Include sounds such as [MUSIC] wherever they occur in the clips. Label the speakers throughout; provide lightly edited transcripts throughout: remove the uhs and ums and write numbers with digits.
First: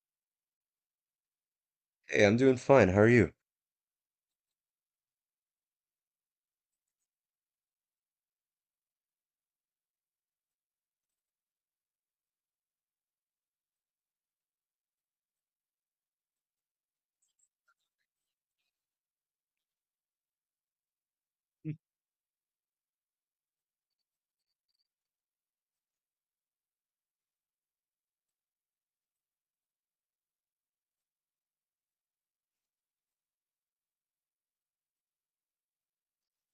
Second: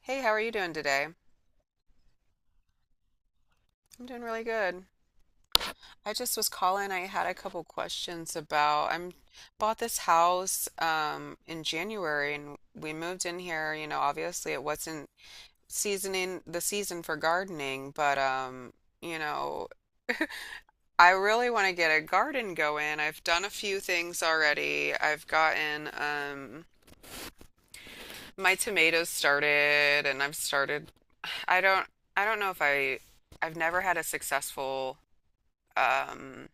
Speaker 1: Hey, how are you doing today?
Speaker 2: Hey, I'm doing fine. How are you?
Speaker 1: I'm doing really good. I just was calling. I had a couple questions about I'm bought this house in January and we moved in here, you know, obviously it wasn't seasoning the season for gardening, but you know, I really want to get a garden going. I've done a few things already. I've gotten my tomatoes started and I don't I don't know if I I've never had a successful um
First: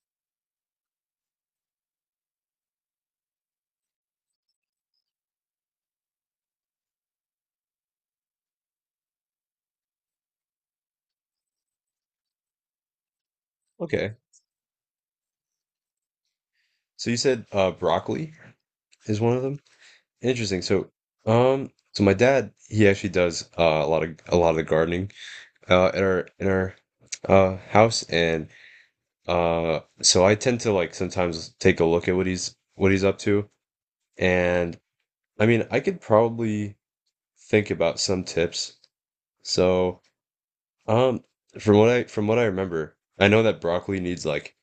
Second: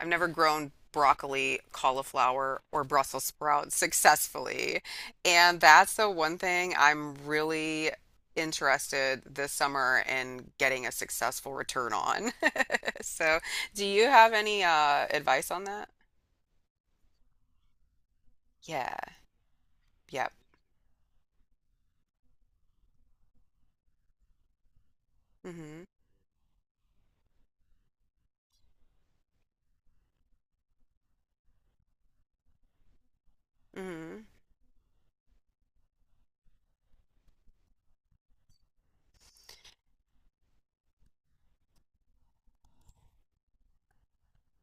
Speaker 1: I've never grown broccoli, cauliflower, or Brussels sprouts successfully. And that's the one thing I'm really interested this summer in getting a successful return on. [LAUGHS] So, do you
Speaker 2: Okay.
Speaker 1: have any advice on that?
Speaker 2: So you said broccoli
Speaker 1: Yeah.
Speaker 2: is one of them?
Speaker 1: Yep.
Speaker 2: Interesting. So my dad, he actually does a lot of the gardening
Speaker 1: Mm-hmm.
Speaker 2: in our house and so I tend to like sometimes take a look at what he's up to
Speaker 1: Mm-hmm.
Speaker 2: and I mean, I could probably think about some tips. So um from what I remember, I know that broccoli needs like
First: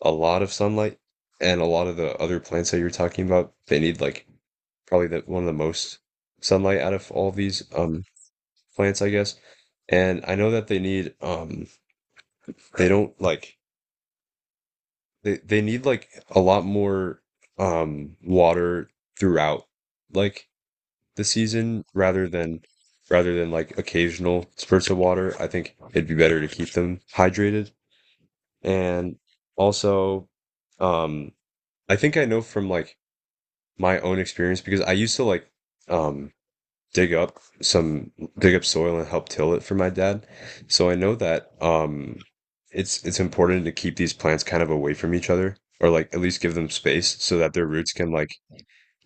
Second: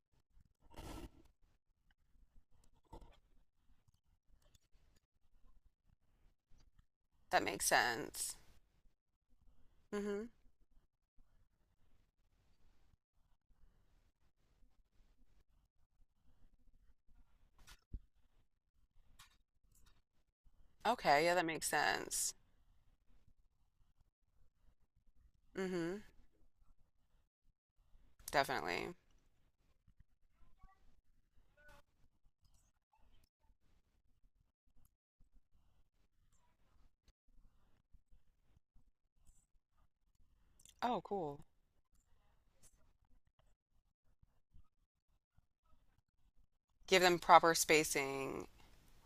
Speaker 2: a lot of sunlight, and a lot of the other plants that you're talking about, they need like probably the one of the most sunlight out of all
Speaker 1: That
Speaker 2: these
Speaker 1: makes sense.
Speaker 2: plants, I guess.
Speaker 1: Mm-hmm.
Speaker 2: And I know that they need they don't like they need like a lot more water throughout, like,
Speaker 1: Okay.
Speaker 2: the
Speaker 1: Yeah, that makes
Speaker 2: season, rather
Speaker 1: sense.
Speaker 2: than like occasional spurts of water. I think
Speaker 1: Mm-hmm.
Speaker 2: it'd be better to keep them hydrated.
Speaker 1: Definitely.
Speaker 2: And also, um I think I know from like my own experience, because I used to like um dig up some dig up soil and help till it for my dad. So I
Speaker 1: Oh,
Speaker 2: know
Speaker 1: cool.
Speaker 2: that it's important to keep these plants kind of away from each other, or like at least give them
Speaker 1: Give them
Speaker 2: space so that
Speaker 1: proper
Speaker 2: their roots can like,
Speaker 1: spacing.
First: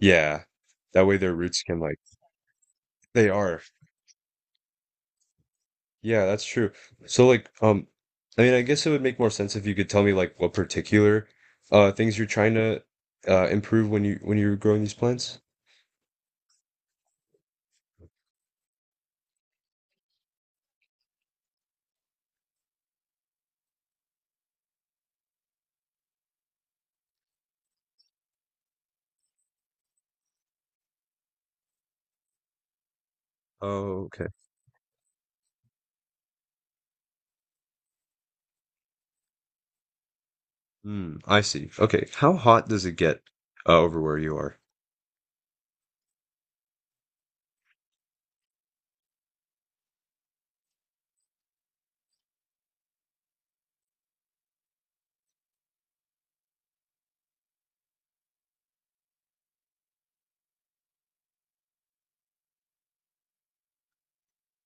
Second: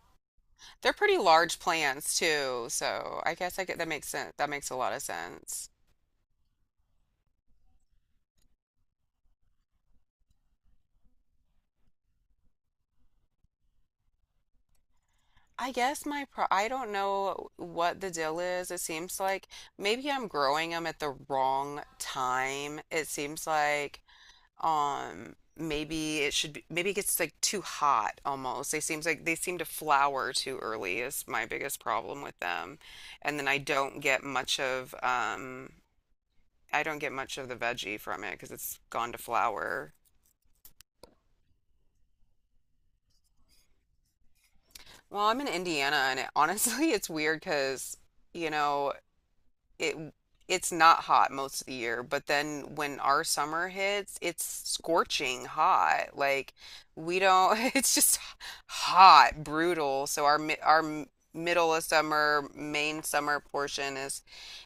Speaker 2: yeah,
Speaker 1: They're
Speaker 2: that way
Speaker 1: pretty
Speaker 2: their
Speaker 1: large
Speaker 2: roots can like,
Speaker 1: plans too, so
Speaker 2: they
Speaker 1: I guess
Speaker 2: are.
Speaker 1: I get that makes sense. That makes a lot of sense.
Speaker 2: Yeah, that's true. So like, I mean, I guess it would make more sense if you could tell me like what particular things you're trying to improve when you when you're growing these plants.
Speaker 1: I guess my pro I don't know what the deal is. It seems like maybe I'm growing them at the wrong time. It seems like maybe it gets like too hot almost. They seem to flower too early is my biggest problem with them. And then
Speaker 2: Oh, okay.
Speaker 1: I don't get much of the veggie from it because it's gone to flower.
Speaker 2: Mm, I see. Okay. How hot does it get, over where you are?
Speaker 1: Well, I'm in Indiana, and it, honestly, [LAUGHS] it's weird because, you know, it it's not hot most of the year, but then when our summer hits, it's scorching hot. Like we don't, [LAUGHS] it's just hot, brutal. So our middle of summer, main summer portion is,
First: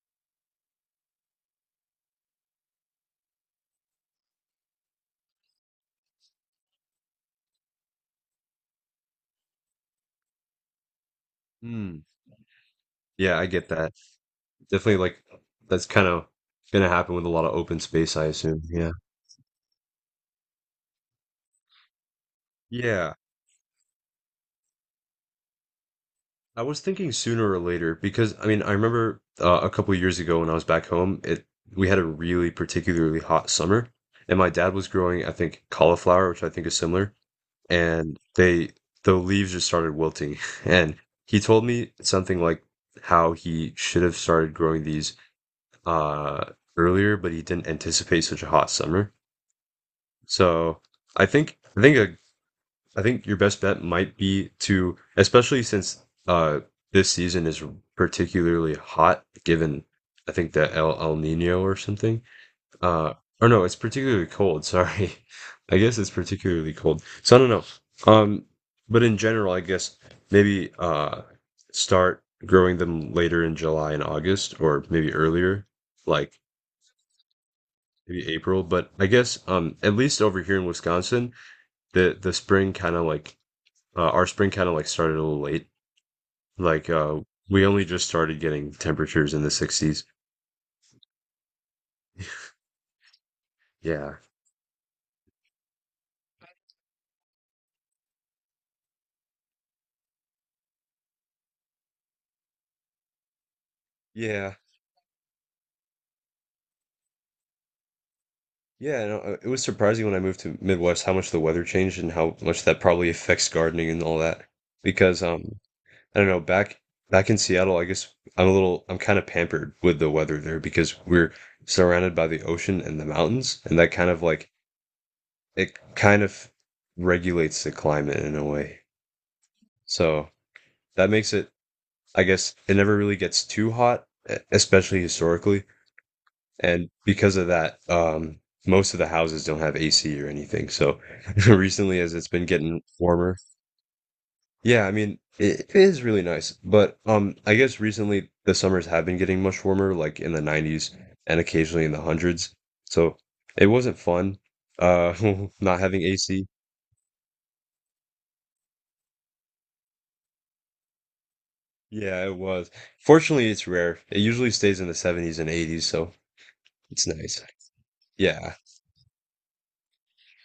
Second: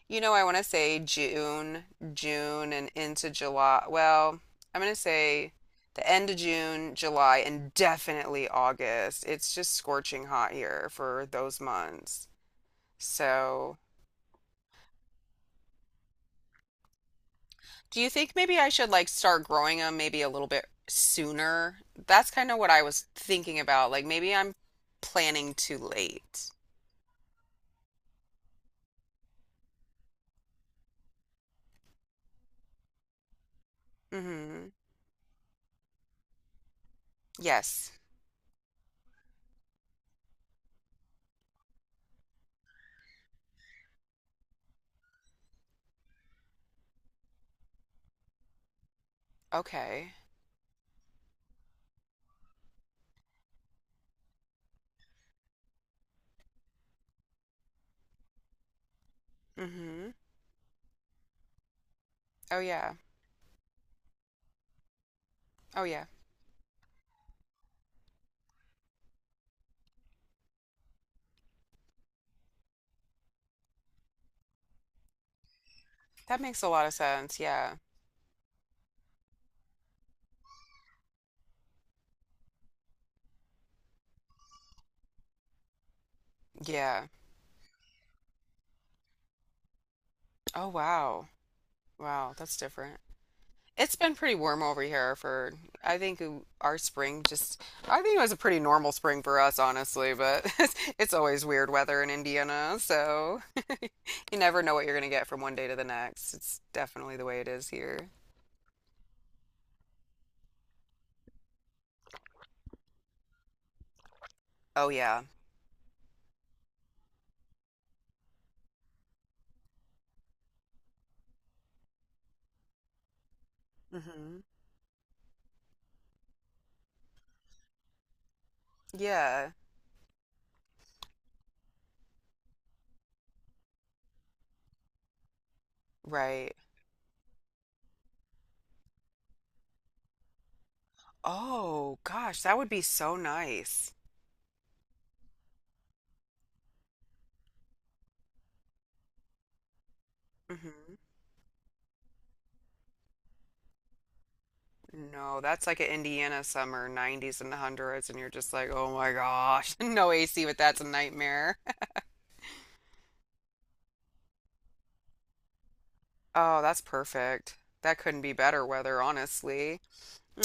Speaker 1: you know, I want to say June and into July. Well, I'm going to say the end of June, July, and definitely August. It's just scorching hot here for those
Speaker 2: Mm.
Speaker 1: months.
Speaker 2: Yeah, I get
Speaker 1: So
Speaker 2: that. Definitely, like, that's kind of gonna happen with a lot of open
Speaker 1: do you
Speaker 2: space, I
Speaker 1: think maybe
Speaker 2: assume.
Speaker 1: I should
Speaker 2: Yeah.
Speaker 1: like start growing them maybe a little bit sooner? That's kind of what I was
Speaker 2: Yeah.
Speaker 1: thinking about. Like maybe I'm planning too late.
Speaker 2: I was thinking sooner or later, because I mean, I remember a couple years ago when I was back home, it we had a really particularly hot summer, and my
Speaker 1: Mm-hmm.
Speaker 2: dad was growing, I think, cauliflower, which I think is similar,
Speaker 1: Yes.
Speaker 2: and they the leaves just started wilting [LAUGHS] and he told me something like how he should have started growing these uh, earlier, but he didn't anticipate such a hot summer.
Speaker 1: Okay.
Speaker 2: So I think I think a, I think your best bet might be to, especially since this season is particularly hot, given
Speaker 1: Mm-hmm.
Speaker 2: I think the El Nino or something.
Speaker 1: Oh yeah.
Speaker 2: Uh, or no, it's particularly cold. Sorry, [LAUGHS] I
Speaker 1: Oh
Speaker 2: guess
Speaker 1: yeah.
Speaker 2: it's particularly cold. So I don't know. Um, but in general, I guess maybe, start growing them later in July and August, or maybe earlier, like
Speaker 1: That makes a lot of sense. Yeah.
Speaker 2: maybe April. But I guess at least over here in Wisconsin, the spring kind of like, our spring kind of like started a little late. Like
Speaker 1: Yeah.
Speaker 2: we only just started getting temperatures in the 60s.
Speaker 1: Oh wow. Wow, that's different. It's been
Speaker 2: Yeah.
Speaker 1: pretty warm over here for I think w- our spring just I think it was a pretty normal spring for us honestly, but [LAUGHS] it's always weird weather in Indiana, so you
Speaker 2: Yeah.
Speaker 1: never know what you're going to get from one day to the next. It's definitely the way it is here.
Speaker 2: Yeah, no, it was surprising when I moved to Midwest how much the weather changed and how much that probably affects gardening and all that.
Speaker 1: Oh, yeah.
Speaker 2: Because I don't know, back in Seattle, I guess I'm a little I'm kind of pampered with the weather there, because we're surrounded by the ocean and the mountains, and that kind of
Speaker 1: Hmm.
Speaker 2: like it kind of regulates the climate in a way.
Speaker 1: Yeah,
Speaker 2: So that makes it, I guess, it never really gets too hot, e- especially historically.
Speaker 1: right.
Speaker 2: And because of that, most of the houses don't have AC or anything. So [LAUGHS]
Speaker 1: Oh,
Speaker 2: recently, as it's
Speaker 1: gosh,
Speaker 2: been
Speaker 1: that would be
Speaker 2: getting
Speaker 1: so
Speaker 2: warmer,
Speaker 1: nice.
Speaker 2: yeah, I mean, it is really nice. But I guess recently the summers have been getting much warmer, like in the 90s,
Speaker 1: Hmm.
Speaker 2: and occasionally in the hundreds. So it wasn't fun, uh,
Speaker 1: No,
Speaker 2: [LAUGHS]
Speaker 1: that's like
Speaker 2: not
Speaker 1: an
Speaker 2: having
Speaker 1: Indiana
Speaker 2: AC.
Speaker 1: summer, 90s and 100s, and you're just like, oh my gosh, [LAUGHS] no AC, but that's a nightmare. [LAUGHS]
Speaker 2: Yeah, it was. Fortunately, it's rare. It usually stays in the 70s and 80s, so
Speaker 1: Oh, that's
Speaker 2: it's nice.
Speaker 1: perfect. That couldn't be
Speaker 2: Yeah.
Speaker 1: better weather, honestly.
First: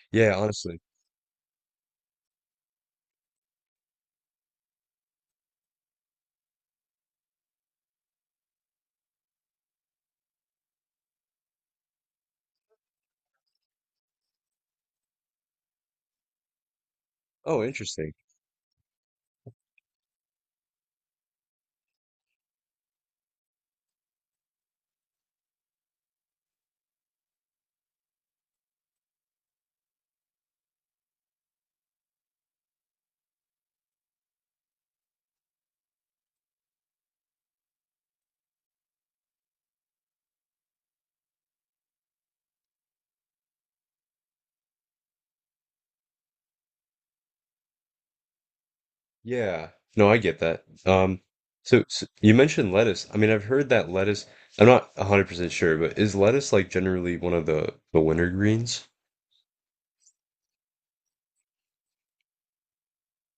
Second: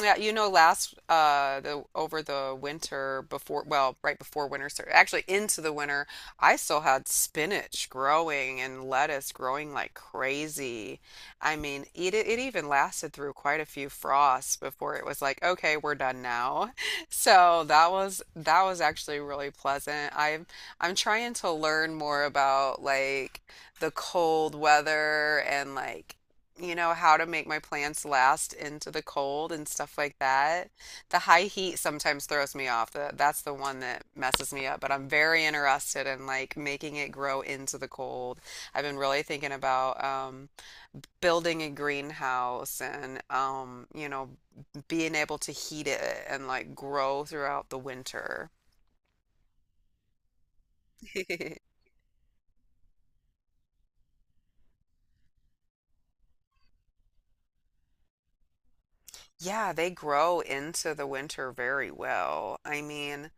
Speaker 1: Yeah, you
Speaker 2: Yeah,
Speaker 1: know,
Speaker 2: honestly.
Speaker 1: last the over the winter before, well, right before winter started, actually into the winter, I still had spinach growing and lettuce growing like crazy. I mean, it even lasted through quite a few frosts before it was like, okay, we're done now. [LAUGHS] So
Speaker 2: Oh, interesting.
Speaker 1: that was actually really pleasant. I'm trying to learn more about like the cold weather and like, you know, how to make my plants last into the cold and stuff like that. The high heat sometimes throws me off. That's the one that messes me up, but I'm very interested in like making it grow into the cold. I've been really thinking about building a greenhouse and you know, being able to heat it and like grow throughout the winter.
Speaker 2: Yeah. No, I get that. So,
Speaker 1: [LAUGHS]
Speaker 2: so you mentioned lettuce. I mean, I've heard that lettuce, I'm not 100% sure, but is lettuce like generally one of the winter greens?
Speaker 1: Yeah, they grow into the winter very well. I mean,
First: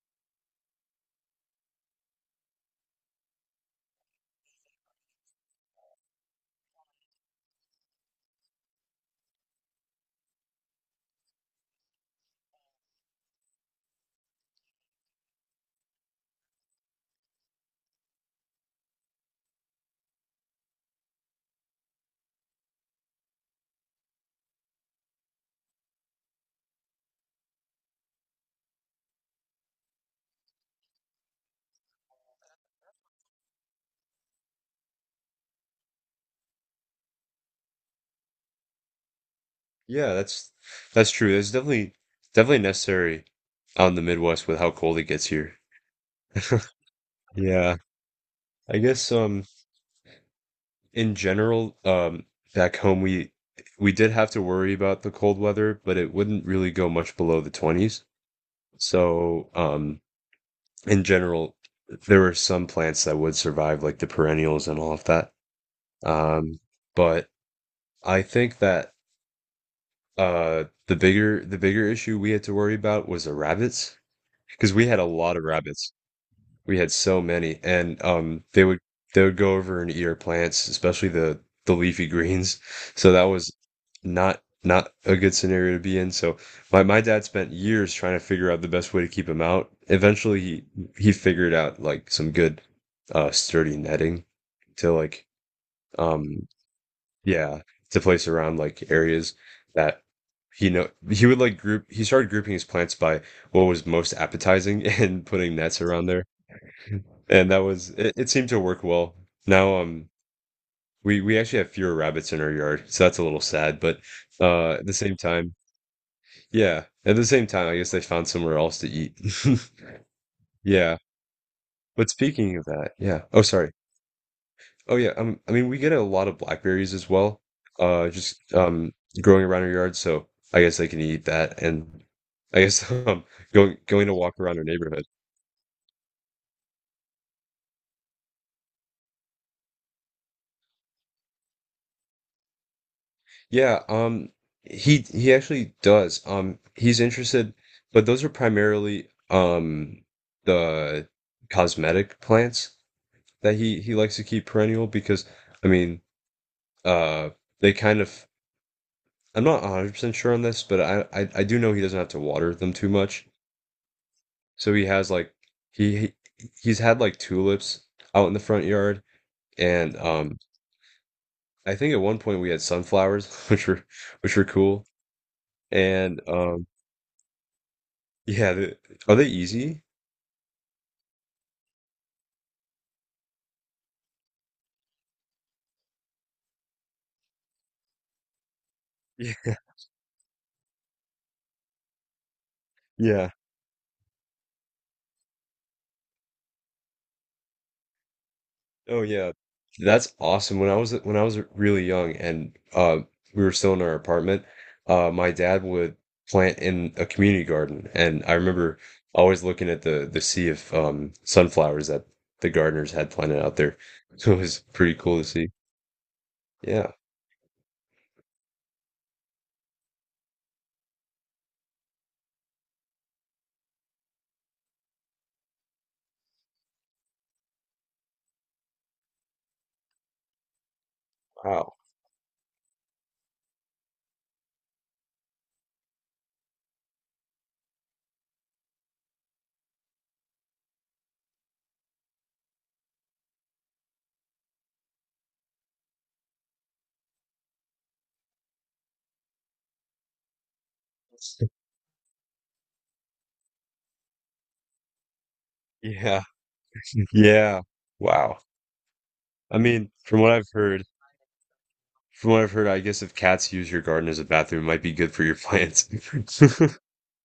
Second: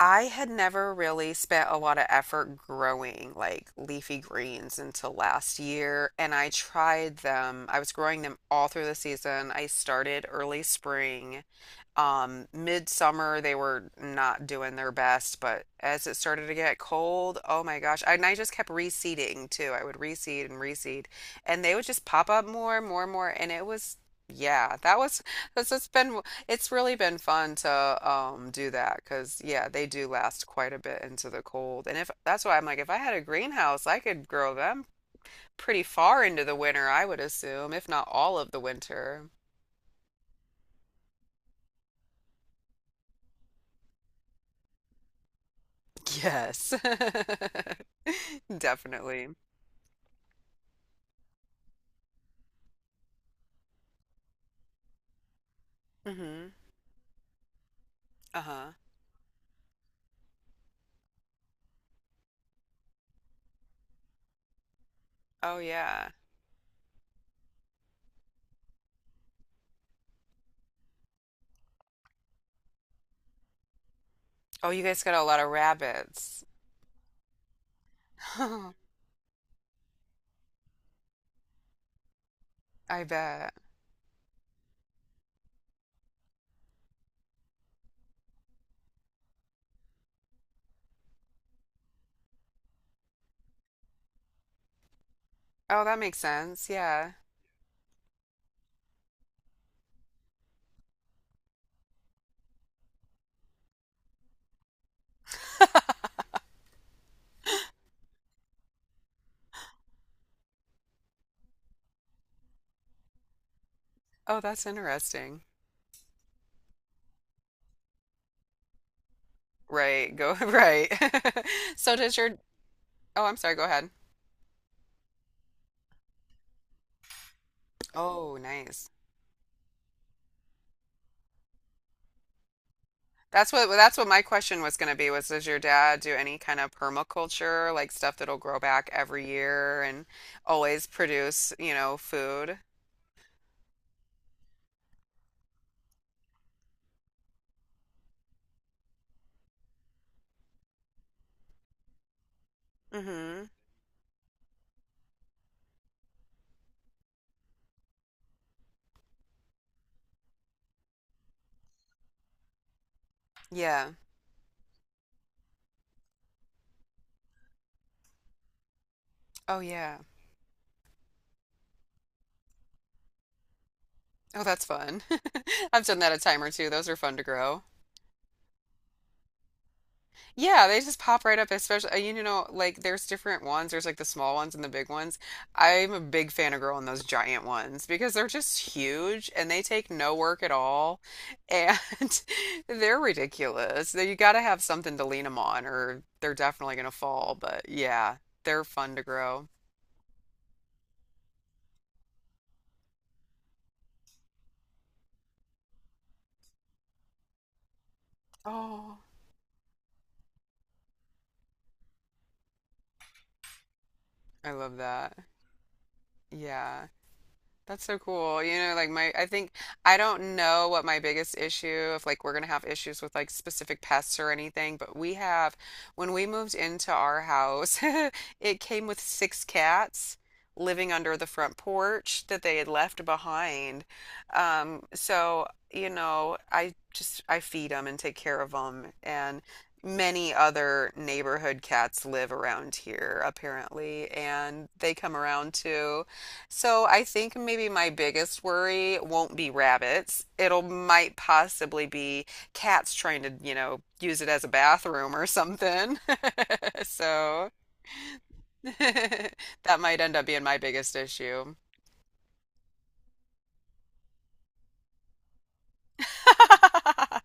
Speaker 1: I had never really spent a lot of effort growing like leafy greens until last year, and I tried them. I was growing them all through the season. I started early spring. Midsummer, they were not doing their best, but as it started to get cold, oh my gosh. And I just kept reseeding too. I would reseed and reseed, and they would just pop up more and more and more. And it was, yeah, that was, that's it's been, it's really been fun to do that because, yeah, they do last quite a bit into the cold. And if that's why I'm like, if I had a greenhouse, I could grow them pretty far into the winter, I would assume, if not all of the winter.
Speaker 2: Yeah, that's true. That's definitely definitely necessary on the Midwest with how cold it gets here. [LAUGHS]
Speaker 1: Yes.
Speaker 2: Yeah,
Speaker 1: [LAUGHS]
Speaker 2: I guess
Speaker 1: Definitely.
Speaker 2: in general, back home we did have to worry about the cold weather, but it wouldn't
Speaker 1: Hmm.
Speaker 2: really go much below the 20s.
Speaker 1: Uh-huh.
Speaker 2: So, in general, there were some plants that would survive, like the perennials and all of that.
Speaker 1: Oh yeah.
Speaker 2: Um, but I think that the bigger issue we had to worry about was the rabbits,
Speaker 1: Oh,
Speaker 2: because
Speaker 1: you
Speaker 2: we had
Speaker 1: guys
Speaker 2: a
Speaker 1: got a
Speaker 2: lot
Speaker 1: lot
Speaker 2: of
Speaker 1: of
Speaker 2: rabbits.
Speaker 1: rabbits.
Speaker 2: We had so many, and
Speaker 1: [LAUGHS] I
Speaker 2: they would go over and eat our plants, especially the leafy greens. So that was
Speaker 1: bet.
Speaker 2: not not a good scenario to be in. So my dad spent years trying to figure out the best way to keep them out. Eventually, he figured out like some good sturdy netting to like
Speaker 1: Oh, that makes
Speaker 2: um
Speaker 1: sense. Yeah.
Speaker 2: yeah to place around like areas that he know he would like group he started grouping his plants by what was most appetizing [LAUGHS] and putting nets around there, and that was it, it seemed to work well. Now we actually have fewer rabbits in our yard, so that's a little sad, but
Speaker 1: Oh, that's
Speaker 2: at the same
Speaker 1: interesting.
Speaker 2: time, yeah, at the same time I guess they found somewhere else to eat. [LAUGHS]
Speaker 1: Right. Go [LAUGHS] right.
Speaker 2: Yeah.
Speaker 1: [LAUGHS] So
Speaker 2: But
Speaker 1: does your
Speaker 2: speaking of that,
Speaker 1: Oh,
Speaker 2: yeah.
Speaker 1: I'm
Speaker 2: Oh,
Speaker 1: sorry, go
Speaker 2: sorry.
Speaker 1: ahead.
Speaker 2: Oh yeah, I mean we get a lot of blackberries as well. Just
Speaker 1: Oh, nice.
Speaker 2: growing around our yard, so I guess they can eat that and I guess [LAUGHS]
Speaker 1: That's what well, that's
Speaker 2: going
Speaker 1: what
Speaker 2: to
Speaker 1: my
Speaker 2: walk around
Speaker 1: question
Speaker 2: our
Speaker 1: was going to
Speaker 2: neighborhood.
Speaker 1: be was does your dad do any kind of permaculture, like stuff that'll grow back every year and always produce, you know, food?
Speaker 2: Yeah, he actually does. He's interested, but those are primarily the cosmetic plants
Speaker 1: Mm-hmm.
Speaker 2: that he likes to keep perennial because I mean, uh they kind of I'm not 100% sure on this, but I do know he doesn't have to water them too much.
Speaker 1: Yeah.
Speaker 2: So he has like he- he's had like tulips out in the front yard,
Speaker 1: Oh,
Speaker 2: and
Speaker 1: yeah.
Speaker 2: I think at one point we had sunflowers [LAUGHS] which
Speaker 1: Oh,
Speaker 2: were
Speaker 1: that's
Speaker 2: cool.
Speaker 1: fun. [LAUGHS] I've done that a
Speaker 2: And
Speaker 1: time or two. Those are fun to grow.
Speaker 2: yeah, the are they easy?
Speaker 1: Yeah, they just pop right up, especially, you know, like there's different ones. There's like the small ones and the big ones. I'm a big fan of growing those giant ones because they're just huge and
Speaker 2: Yeah,
Speaker 1: they take no work at all. And [LAUGHS]
Speaker 2: [LAUGHS]
Speaker 1: they're
Speaker 2: yeah.
Speaker 1: ridiculous. You gotta have something to lean them on or they're definitely gonna fall. But yeah, they're fun to
Speaker 2: Oh, yeah.
Speaker 1: grow.
Speaker 2: That's awesome. When I was really young and we were still in our apartment, my dad would plant in a community garden, and I remember
Speaker 1: Oh,
Speaker 2: always looking at the sea of sunflowers that the gardeners had planted out there. [LAUGHS] So it
Speaker 1: I
Speaker 2: was
Speaker 1: love
Speaker 2: pretty
Speaker 1: that.
Speaker 2: cool to see.
Speaker 1: Yeah.
Speaker 2: Yeah.
Speaker 1: That's so cool. You know, like I think I don't know what my biggest issue, if like we're gonna have issues with like specific pests or anything, but we have, when we moved into our house, [LAUGHS] it came with six cats living under the front
Speaker 2: Wow.
Speaker 1: porch that they had left behind. So, you know, I feed them and take care of them. And many other neighborhood cats live around here, apparently, and they come around too. So I think maybe my biggest worry won't be rabbits. It'll might
Speaker 2: [LAUGHS]
Speaker 1: possibly be cats trying to, you know, use it as a bathroom or something. [LAUGHS]
Speaker 2: Yeah.
Speaker 1: So
Speaker 2: Yeah. Wow.
Speaker 1: [LAUGHS]
Speaker 2: I
Speaker 1: that
Speaker 2: mean,
Speaker 1: might end up being my biggest issue.
Speaker 2: from what I've heard, I guess if cats use your garden as a bathroom, it might be good for your plants. [LAUGHS]
Speaker 1: [LAUGHS]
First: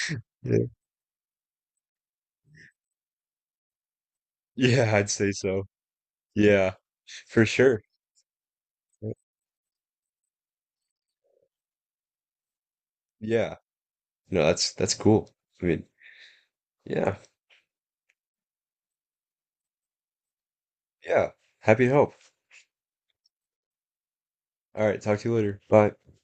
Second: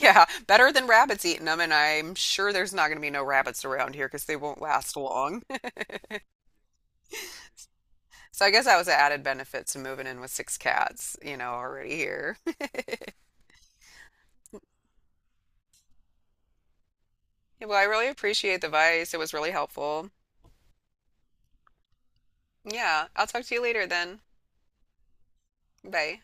Speaker 1: Yeah,
Speaker 2: Yeah.
Speaker 1: better than rabbits eating them, and I'm sure there's not going to be no rabbits around here because they won't
Speaker 2: Yeah,
Speaker 1: last
Speaker 2: I'd say
Speaker 1: long.
Speaker 2: so.
Speaker 1: [LAUGHS]
Speaker 2: Yeah, for sure.
Speaker 1: So I guess that was an added benefit to moving in with six cats, you know, already here. [LAUGHS]
Speaker 2: Yeah. No, that's cool. I mean, yeah,
Speaker 1: Well, I really appreciate the advice. It was really helpful.
Speaker 2: yeah. Happy to help.
Speaker 1: Yeah. I'll talk to you later then.
Speaker 2: All right, talk to you later. Bye.
Speaker 1: Bye.